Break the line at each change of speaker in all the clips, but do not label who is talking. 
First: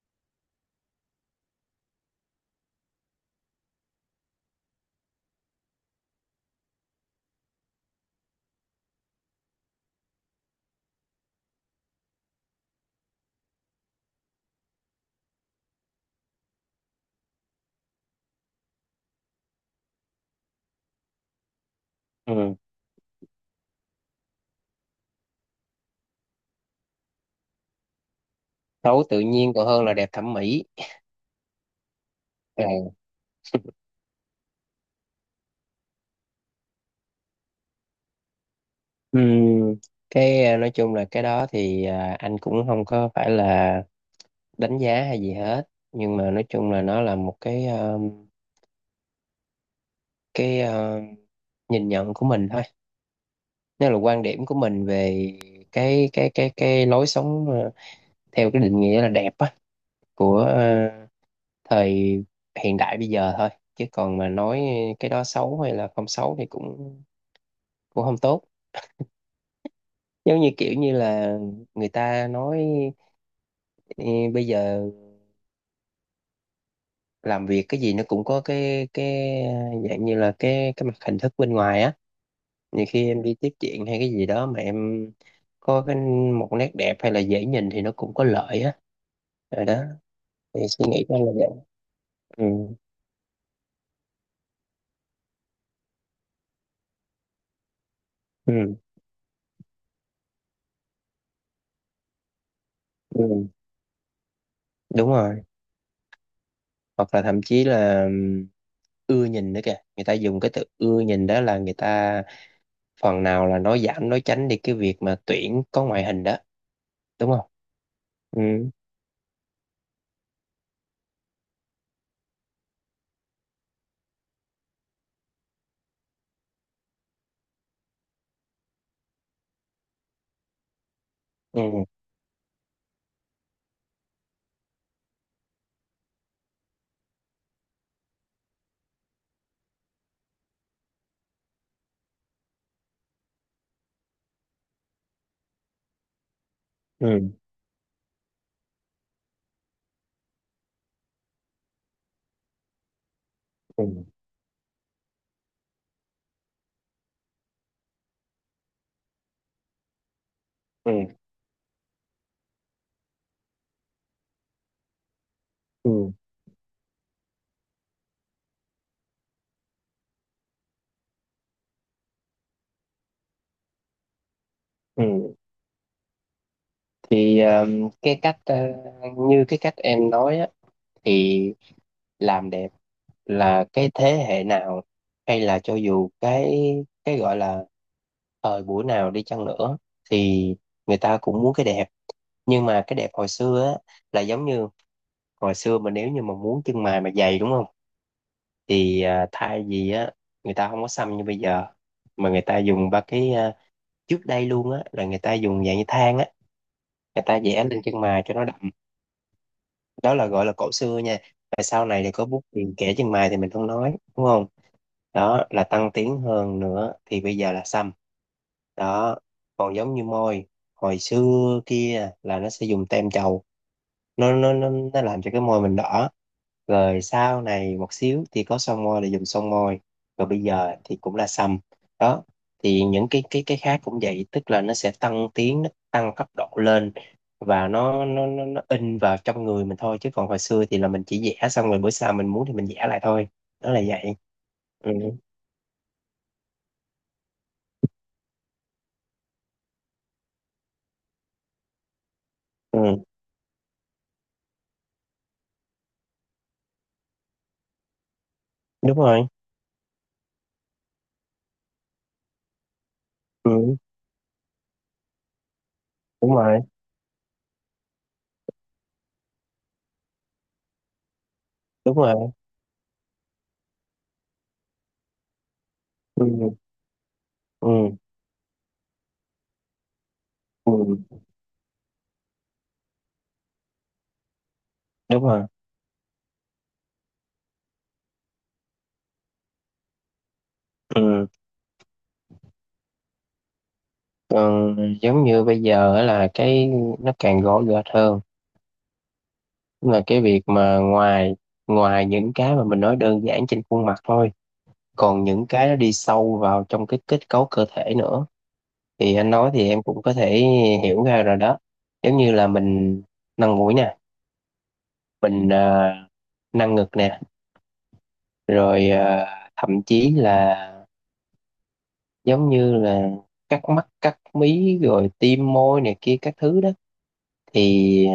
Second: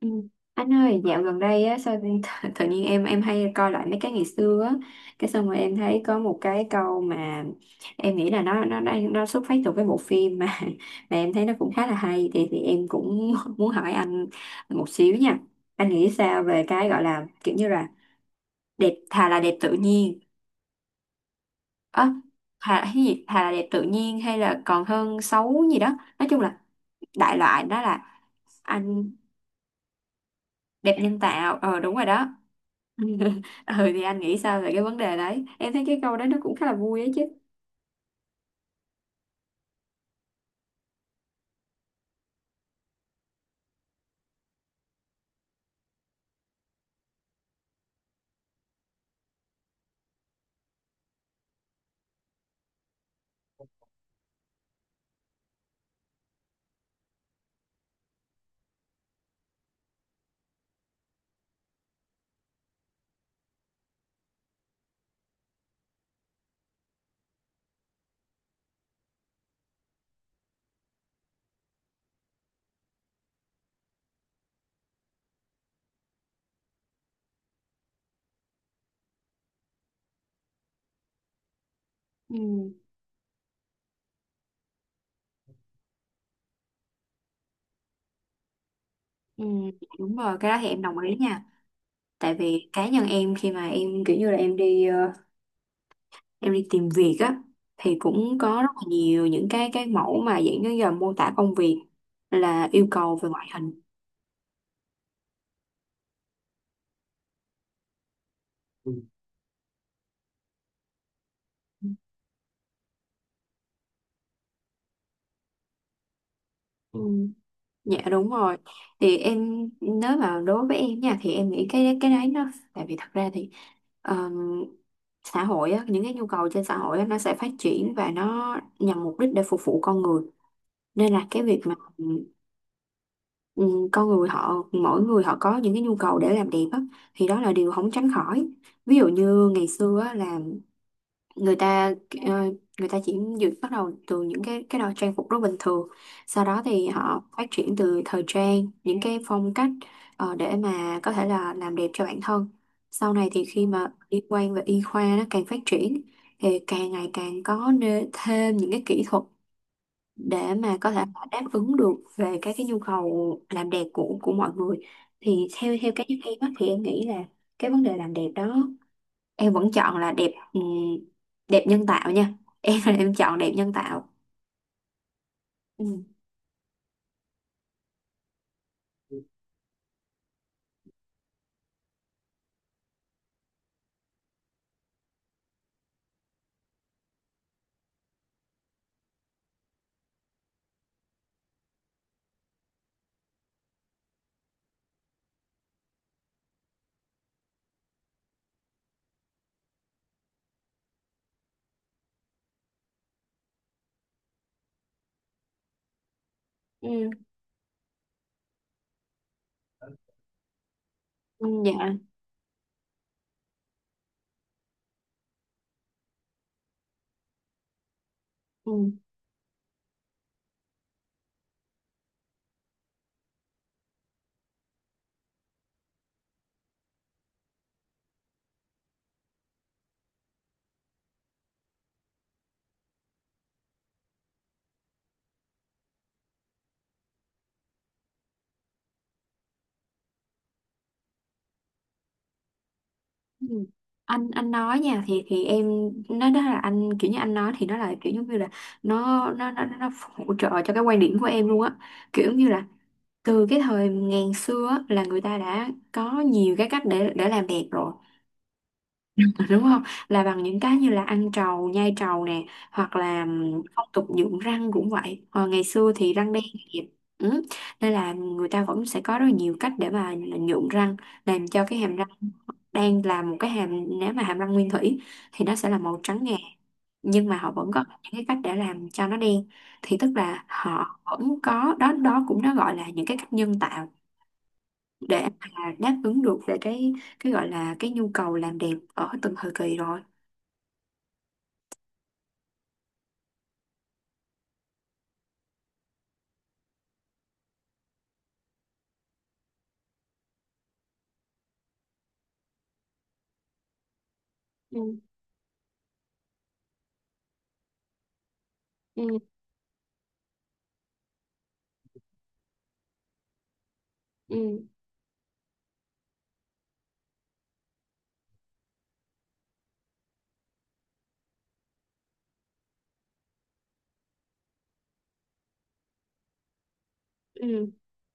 Ừ. Anh ơi, dạo gần đây á, sao tự, tự nhiên em hay coi lại mấy cái ngày xưa á, cái xong rồi em thấy có một cái câu mà em nghĩ là nó xuất phát từ cái bộ phim mà mà em thấy nó cũng khá là hay thì em cũng muốn hỏi anh một xíu nha. Anh nghĩ sao về cái gọi là kiểu như là đẹp thà là đẹp tự nhiên. Ơ
Ừ.
thà cái gì? Thà là đẹp tự nhiên hay là còn hơn xấu gì đó. Nói chung là đại loại đó là
Xấu
anh
tự nhiên còn hơn là đẹp thẩm mỹ.
đẹp nhân tạo. Ờ đúng rồi đó.
Ờ.
Ừ thì anh nghĩ sao về cái vấn đề đấy, em thấy cái câu đấy nó cũng khá là vui ấy chứ.
Ừ. Nói chung là cái đó thì anh cũng không có phải là đánh giá hay gì hết, nhưng mà nói chung là nó là một cái nhìn nhận của mình thôi, nó là quan điểm của mình về cái lối sống, theo cái định nghĩa là đẹp á của thời hiện đại bây giờ thôi, chứ còn mà nói cái đó xấu hay là không xấu thì cũng cũng không tốt. Giống như kiểu như là người ta nói: Ê, bây giờ làm việc cái gì nó cũng có cái dạng như là cái mặt hình thức bên ngoài á.
Ừ.
Nhiều khi em đi tiếp chuyện hay cái gì đó mà em có cái một nét đẹp hay là dễ nhìn thì nó cũng có lợi á.
Ừ,
Rồi đó,
đúng rồi, cái đó
thì
thì em
suy
đồng
nghĩ của
ý
anh là
nha.
vậy.
Tại
Ừ,
vì cá nhân em khi mà em kiểu như là em đi em đi tìm việc á, thì cũng có rất
ừ,
là nhiều những cái mẫu mà dạng như là mô tả công việc là yêu cầu về ngoại
ừ.
hình.
Đúng rồi, hoặc là thậm chí là
Ừ.
ưa nhìn nữa kìa, người ta dùng cái từ ưa nhìn đó là người ta phần nào là nói giảm nói tránh đi cái việc mà tuyển có ngoại hình đó,
Ừ.
đúng không?
Dạ đúng
Ừ,
rồi. Thì em, nếu mà đối với em nha, thì em nghĩ cái đấy nó tại vì thật ra thì ờm, xã hội á, những cái nhu cầu trên xã hội á, nó sẽ phát triển và nó nhằm mục đích để phục vụ con người, nên là cái việc mà
ừ,
con người họ, mỗi người họ có những cái nhu cầu để làm đẹp á, thì đó là điều không tránh khỏi. Ví dụ như ngày xưa á, là người ta ờ, người ta chỉ dự bắt đầu từ những cái đồ trang phục rất bình thường, sau đó thì họ
ừ,
phát triển từ thời trang những cái phong cách để mà có thể là làm đẹp cho bản thân. Sau này thì khi mà
ừ,
liên quan về y khoa nó càng phát triển thì càng ngày càng có thêm những cái kỹ thuật để mà có
ừ,
thể đáp ứng được về các cái nhu cầu làm đẹp của mọi người. Thì theo theo cá
ừ.
nhân em á, thì em nghĩ là cái vấn đề làm đẹp đó, em vẫn chọn là đẹp, đẹp nhân tạo nha. Em em chọn đẹp nhân tạo.
Ừ.
Ừ.
Thì cái cách, như cái cách em nói á, thì làm đẹp là cái thế hệ nào hay là cho dù cái gọi là thời buổi nào đi chăng nữa, thì người ta cũng muốn cái đẹp. Nhưng mà cái đẹp hồi xưa á là giống như hồi xưa mà nếu như mà muốn chân mày mà dày, đúng không, thì thay vì á người ta không có xăm như bây giờ, mà người ta dùng ba trước đây luôn á là người ta dùng dạng như than á,
Ừ.
người ta vẽ lên chân mày cho nó, đó là gọi là cổ xưa nha.
Ừ,
Và sau
dạ.
này thì có bút tiền kẻ chân mày thì mình không nói, đúng không, đó là tăng tiến hơn. Nữa thì bây giờ là xăm.
Ừ.
Đó. Còn giống như môi, hồi xưa kia là nó sẽ dùng tem chầu, nó làm cho cái môi mình đỏ, rồi sau này một xíu thì có son môi là dùng son môi, rồi bây giờ thì cũng là sâm. Đó. Thì những cái cái khác cũng vậy, tức là nó sẽ tăng tiến, nó tăng cấp độ lên, và nó in vào trong người mình thôi, chứ còn hồi xưa thì là mình chỉ vẽ xong rồi bữa sau mình muốn thì mình vẽ lại thôi.
Ừ.
Đó là vậy.
Anh nói
Ừ,
nha thì em nó đó là anh kiểu như anh nói thì nó là kiểu giống như là nó hỗ trợ cho cái quan điểm của em luôn á, kiểu như là
ừ,
từ cái thời ngàn xưa á, là người ta đã có nhiều cái cách để làm đẹp rồi.
đúng
Ờ,
rồi,
đúng không, là bằng những cái như là ăn trầu nhai trầu nè, hoặc là
ừ,
phong tục nhuộm răng cũng vậy, hồi ngày xưa thì răng
đúng
đen
rồi,
đẹp. Ừ. Nên là người ta vẫn sẽ có rất là nhiều cách để mà nhuộm răng, làm cho cái hàm
đúng
răng
rồi,
đen, là một cái hàm, nếu mà hàm răng nguyên thủy thì nó sẽ là màu trắng ngà,
ừ,
nhưng mà họ vẫn có
ừ,
những cái cách để làm cho nó đen. Thì tức là họ
ừ.
vẫn có đó, đó cũng nó gọi là những cái cách nhân tạo để
Đúng rồi,
mà đáp ứng được về cái gọi là cái nhu cầu làm đẹp ở từng thời kỳ rồi.
ừ. Còn giống như bây giờ á là cái nó càng gõ gệt hơn. Tức là cái việc mà ngoài ngoài những cái mà mình nói đơn giản trên khuôn mặt thôi,
Ừ.
còn những cái nó đi sâu vào trong cái kết cấu cơ thể nữa, thì
Ừ.
anh nói thì em cũng có thể hiểu ra rồi đó. Giống như là mình nâng mũi nè,
Ừ.
mình ờ, nâng ngực nè, rồi thậm chí là giống như là cắt mắt cắt mí rồi tiêm môi này kia các thứ đó,
Ừ,
thì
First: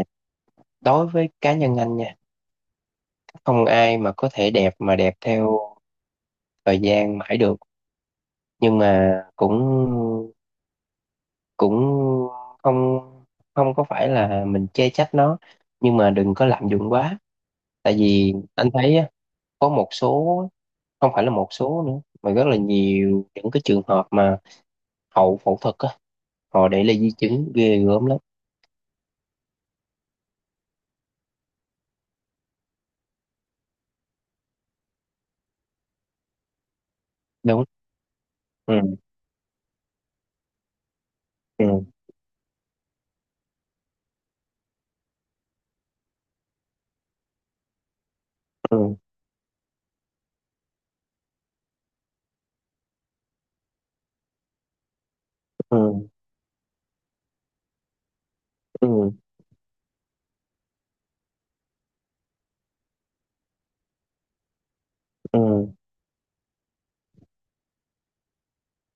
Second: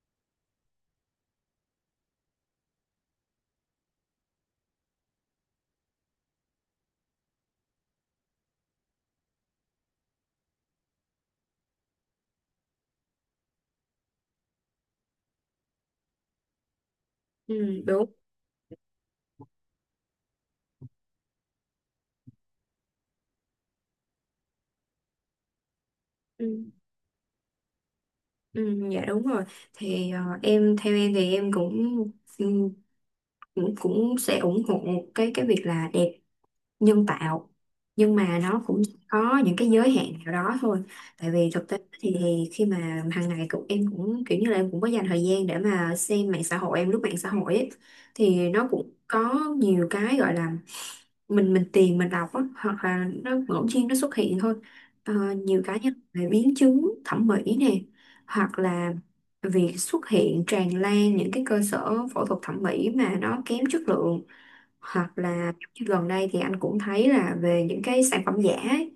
đối với cá nhân anh nha, không ai mà có thể đẹp mà đẹp theo thời gian mãi được. Nhưng mà cũng cũng không không có phải là mình chê trách nó, nhưng mà đừng có lạm dụng quá.
ừ,
Tại
đúng.
vì anh thấy á, có một số, không phải là một số nữa mà rất là nhiều những cái trường hợp mà hậu phẫu thuật á,
Ừ,
họ để lại di chứng ghê gớm lắm.
ừ, dạ đúng rồi. Thì em theo em thì em cũng ừ, cũng cũng sẽ ủng hộ cái việc là đẹp nhân tạo,
Đúng.
nhưng mà nó cũng
Ừ,
có những cái giới hạn nào đó thôi. Tại vì thực tế
ừ,
thì khi mà hàng ngày cũng em cũng kiểu như là em cũng có dành thời gian để mà xem mạng xã hội, em lướt mạng xã hội ấy, thì nó cũng
ừ,
có nhiều cái gọi là mình tìm mình đọc á, hoặc là nó ngẫu nhiên nó xuất hiện thôi. Ờ, nhiều cá
ừ,
nhân về biến chứng thẩm mỹ nè, hoặc là
ừ,
việc xuất hiện tràn lan những cái cơ sở phẫu thuật thẩm mỹ mà nó kém chất lượng, hoặc
ừ,
là giống như gần đây thì anh cũng thấy là về những cái sản phẩm giả ấy.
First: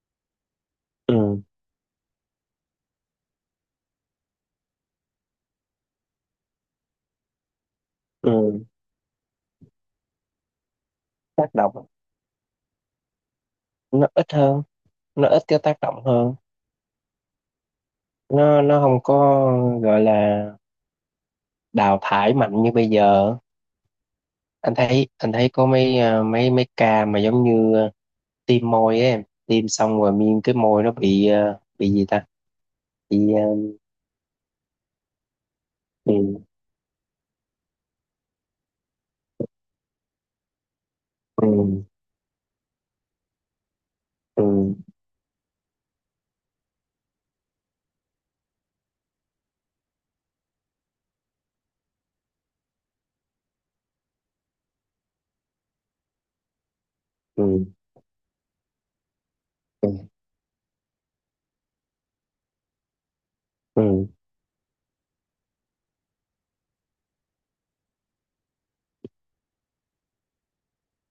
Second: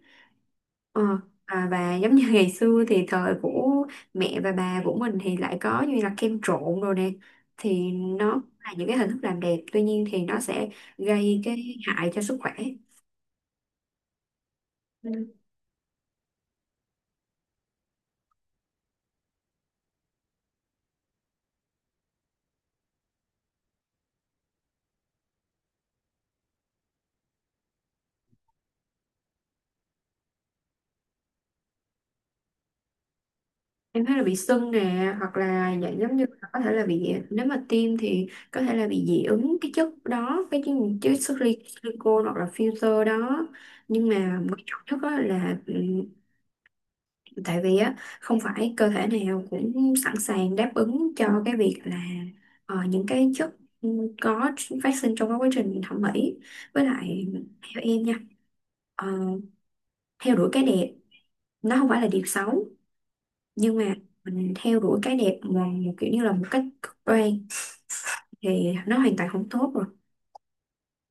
Ờ,
ừ,
à, và giống như ngày xưa thì thời của mẹ và bà của mình thì lại có như là kem trộn rồi nè, thì nó
ừ.
là những cái hình thức làm đẹp, tuy nhiên thì nó sẽ gây
Tác
cái
động
hại cho sức khỏe.
nó ít hơn, nó
Ừ.
ít cái tác động hơn, nó không có gọi là đào thải mạnh như bây giờ. Anh thấy anh thấy có mấy mấy mấy ca mà giống như tiêm môi ấy, em tiêm xong rồi miên cái môi nó bị bị gì ta, bị
Em thấy là bị sưng nè, hoặc là dạng giống
bị.
như là có thể là bị, nếu mà tiêm thì có thể là bị dị ứng cái chất đó, cái chất, chất
Ừ, ừ,
silicone hoặc là filter đó. Nhưng mà
ừ,
quan trọng nhất á là tại vì á không phải cơ thể nào cũng sẵn sàng đáp ứng cho cái việc là những cái chất ừ, có phát sinh trong cái quá trình thẩm mỹ. Với lại
ừ,
theo em nha, ờ,
ừ,
theo đuổi cái đẹp nó không phải là điều xấu, nhưng mà
ừ,
mình theo đuổi cái đẹp mà một kiểu như là một cách cực đoan thì nó hoàn toàn không tốt rồi.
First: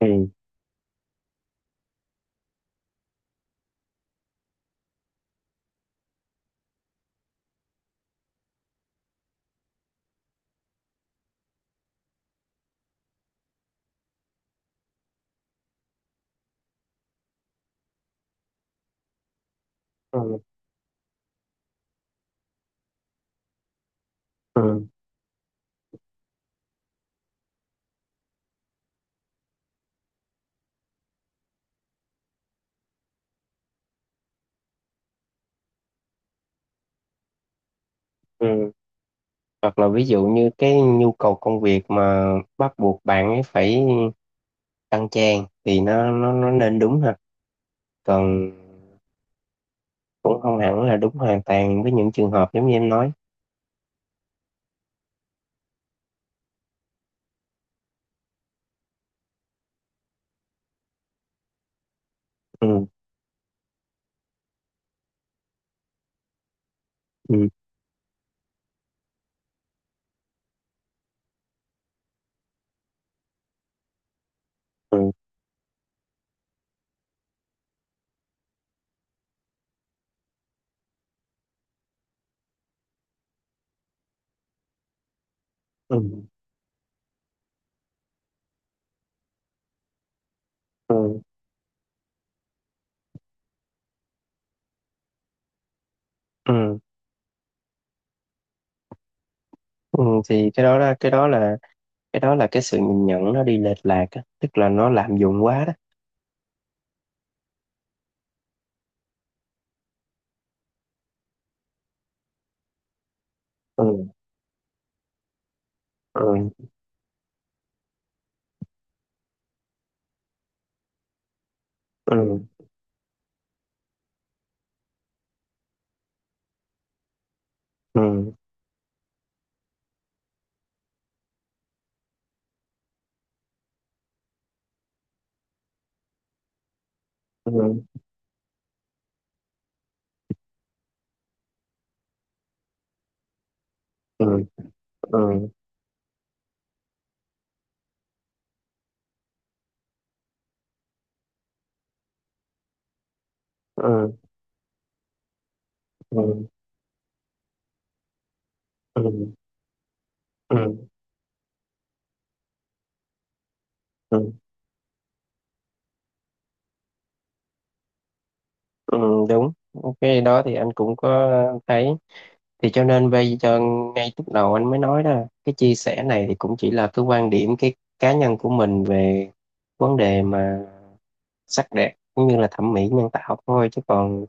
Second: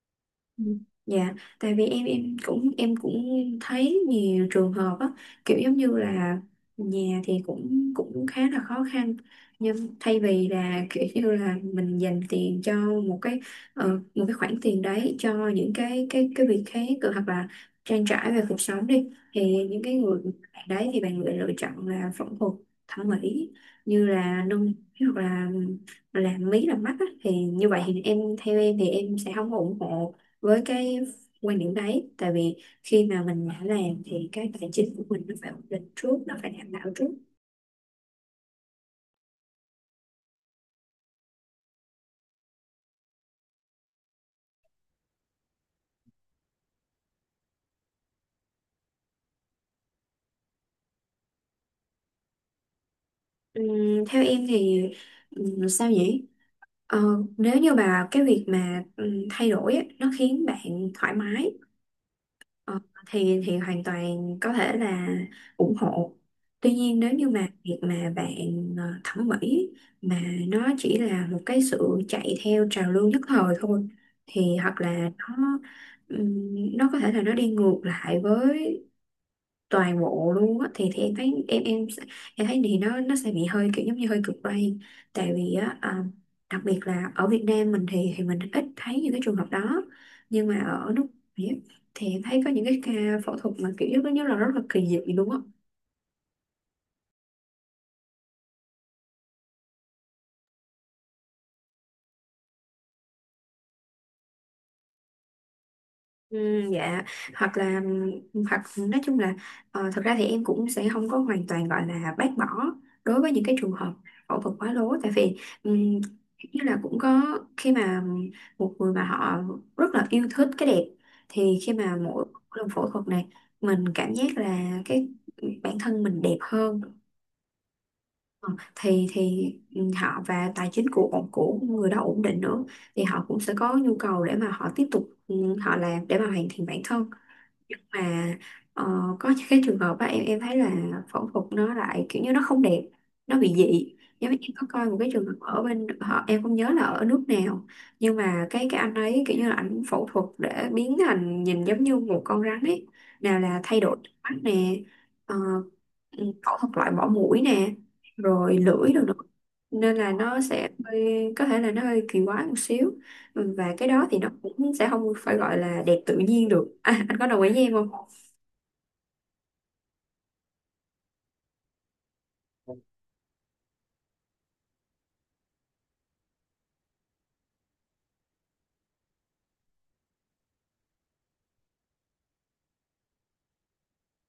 ừ,
Ừ. Dạ, tại vì em cũng em cũng thấy nhiều trường hợp á, kiểu giống như là nhà thì cũng cũng khá là khó khăn, nhưng thay vì là kiểu như là mình dành tiền cho một cái ờ, một cái khoản tiền đấy cho những cái việc khác hoặc là trang trải về cuộc sống đi, thì những cái người
ừ,
bạn đấy thì bạn lại lựa chọn là phẫu thuật thẩm mỹ, như là nâng, hoặc là làm mí làm mắt á, thì như vậy thì em, theo em thì em sẽ không ủng hộ với cái quan điểm đấy. Tại vì khi mà mình đã làm thì cái tài chính của mình nó phải ổn định trước, nó phải đảm bảo trước.
ừ. Hoặc là ví dụ như cái nhu cầu công việc mà bắt buộc bạn ấy phải tăng trang thì nó nên, đúng ha. Còn cũng không hẳn là đúng hoàn toàn với những trường hợp giống như em nói.
Theo em thì sao nhỉ. Ờ, nếu như bà cái việc mà thay đổi á, nó khiến bạn thoải mái, Ờ,
Ừ,
thì hoàn toàn có thể là ủng hộ. Tuy nhiên nếu như mà
ừ,
việc mà bạn thẩm mỹ mà nó chỉ là một cái sự chạy theo trào lưu nhất thời thôi, thì hoặc là
ừ,
nó có thể là nó đi ngược lại với toàn bộ luôn á, thì em thấy, em thấy thì nó sẽ bị hơi kiểu giống như hơi cực đoan. Tại vì á à,
ừ,
đặc biệt là ở Việt Nam mình thì mình ít thấy những cái trường hợp đó, nhưng mà ở nước
ừ,
ngoài á, thì em thấy có những cái ca phẫu thuật mà kiểu giống như là rất là kỳ dị luôn á.
ừ, ừ. Thì cái đó là cái sự nhìn nhận nó đi lệch lạc á, tức là nó lạm dụng quá đó.
Ừ, dạ. Hoặc là, hoặc nói chung là thật ra thì em cũng sẽ không có hoàn toàn gọi là bác bỏ đối với những cái trường hợp
Ừ,
phẫu thuật quá lố. Tại vì ừm, như
ừ,
là cũng có khi mà một người mà họ rất là yêu thích cái đẹp, thì khi mà
ừ,
mỗi lần phẫu thuật này mình cảm giác là cái bản thân mình đẹp hơn.
ừ,
Ờ, thì họ và tài chính của người đó ổn định nữa, thì họ cũng sẽ có nhu cầu để mà họ tiếp tục, ừ, họ làm để mà hoàn thiện bản thân.
ừ,
Mà ờ, có những cái trường hợp á em thấy là phẫu thuật nó lại kiểu như nó không đẹp, nó bị dị,
ừ,
giống như em có coi một cái
ừ,
trường hợp ở bên họ, em không nhớ là ở nước nào, nhưng mà cái anh ấy kiểu như là anh phẫu thuật để biến thành nhìn giống như một con rắn ấy. Nào là thay đổi
ừ,
mắt nè, ờ, ừ,
ừ,
phẫu thuật loại bỏ mũi nè, rồi lưỡi
ừ,
rồi nữa, nên là nó
ừ,
sẽ hơi, có thể là nó hơi kỳ quái một xíu. Ừ, và cái đó thì nó
ừ,
cũng sẽ không phải gọi là đẹp tự nhiên được. À, anh có đồng ý với em không?
ừ, đúng. Cái đó thì anh cũng có thấy. Thì cho nên bây giờ, ngay lúc đầu anh mới nói đó, cái chia sẻ này thì cũng chỉ là cái quan điểm cái cá nhân của mình về vấn đề mà sắc đẹp cũng như là thẩm mỹ nhân tạo thôi, chứ còn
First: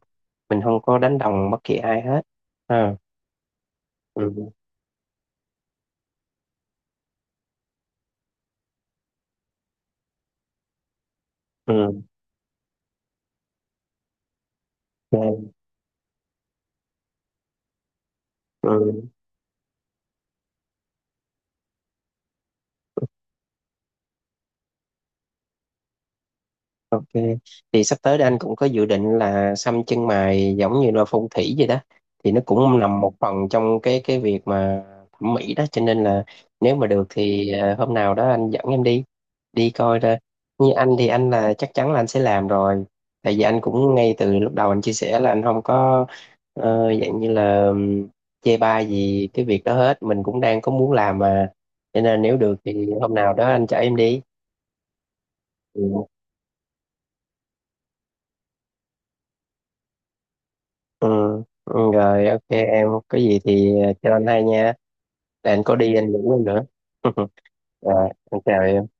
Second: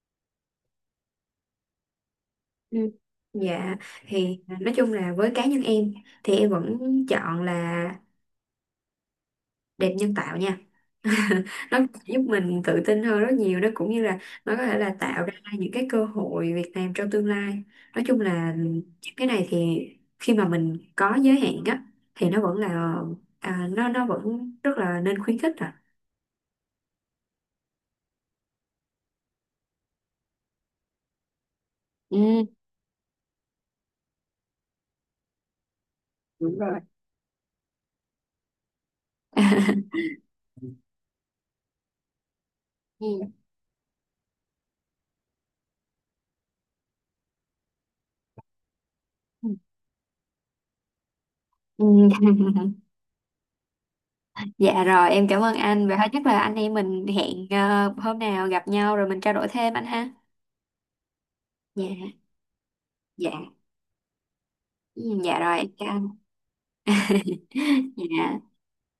mình không có đánh đồng bất kỳ ai hết,
Ừ.
ha.
Dạ thì
Ừ,
nói chung là với cá nhân em thì em vẫn chọn là đẹp nhân tạo nha. Nó
ừ,
giúp mình tự tin hơn rất nhiều, nó cũng như là nó có thể là tạo ra
ok,
những cái cơ hội việc làm trong tương lai. Nói chung là
ừ.
những cái này thì khi mà mình có giới hạn á thì nó vẫn là à, nó vẫn rất là nên khuyến khích à.
Thì sắp tới đây anh cũng có dự định là xăm chân mày giống như là phong thủy vậy đó, thì nó
Ừ,
cũng nằm một phần trong cái việc mà thẩm mỹ đó, cho nên là
đúng
nếu
rồi.
mà được thì hôm nào đó anh dẫn em đi, đi coi ra. Như anh thì anh là chắc chắn là anh sẽ làm rồi,
Ừ.
tại vì anh cũng ngay từ lúc đầu anh chia sẻ là anh không có dạng như là chê bai gì cái việc đó hết, mình cũng đang có muốn làm mà.
Ừ.
Cho nên là nếu được thì hôm nào đó anh chở em đi.
Dạ rồi, em cảm ơn anh. Vậy
Ừ.
thôi chắc là anh em mình hẹn hôm nào gặp nhau rồi mình trao đổi thêm anh ha.
Ừ, ừ,
Dạ,
rồi ok, em có
dạ.
gì thì cho anh hay nha.
Ừ, dạ
Để
rồi,
anh
em
có
chào
đi
anh.
anh ngủ luôn nữa. Rồi, anh
Dạ.
chào em.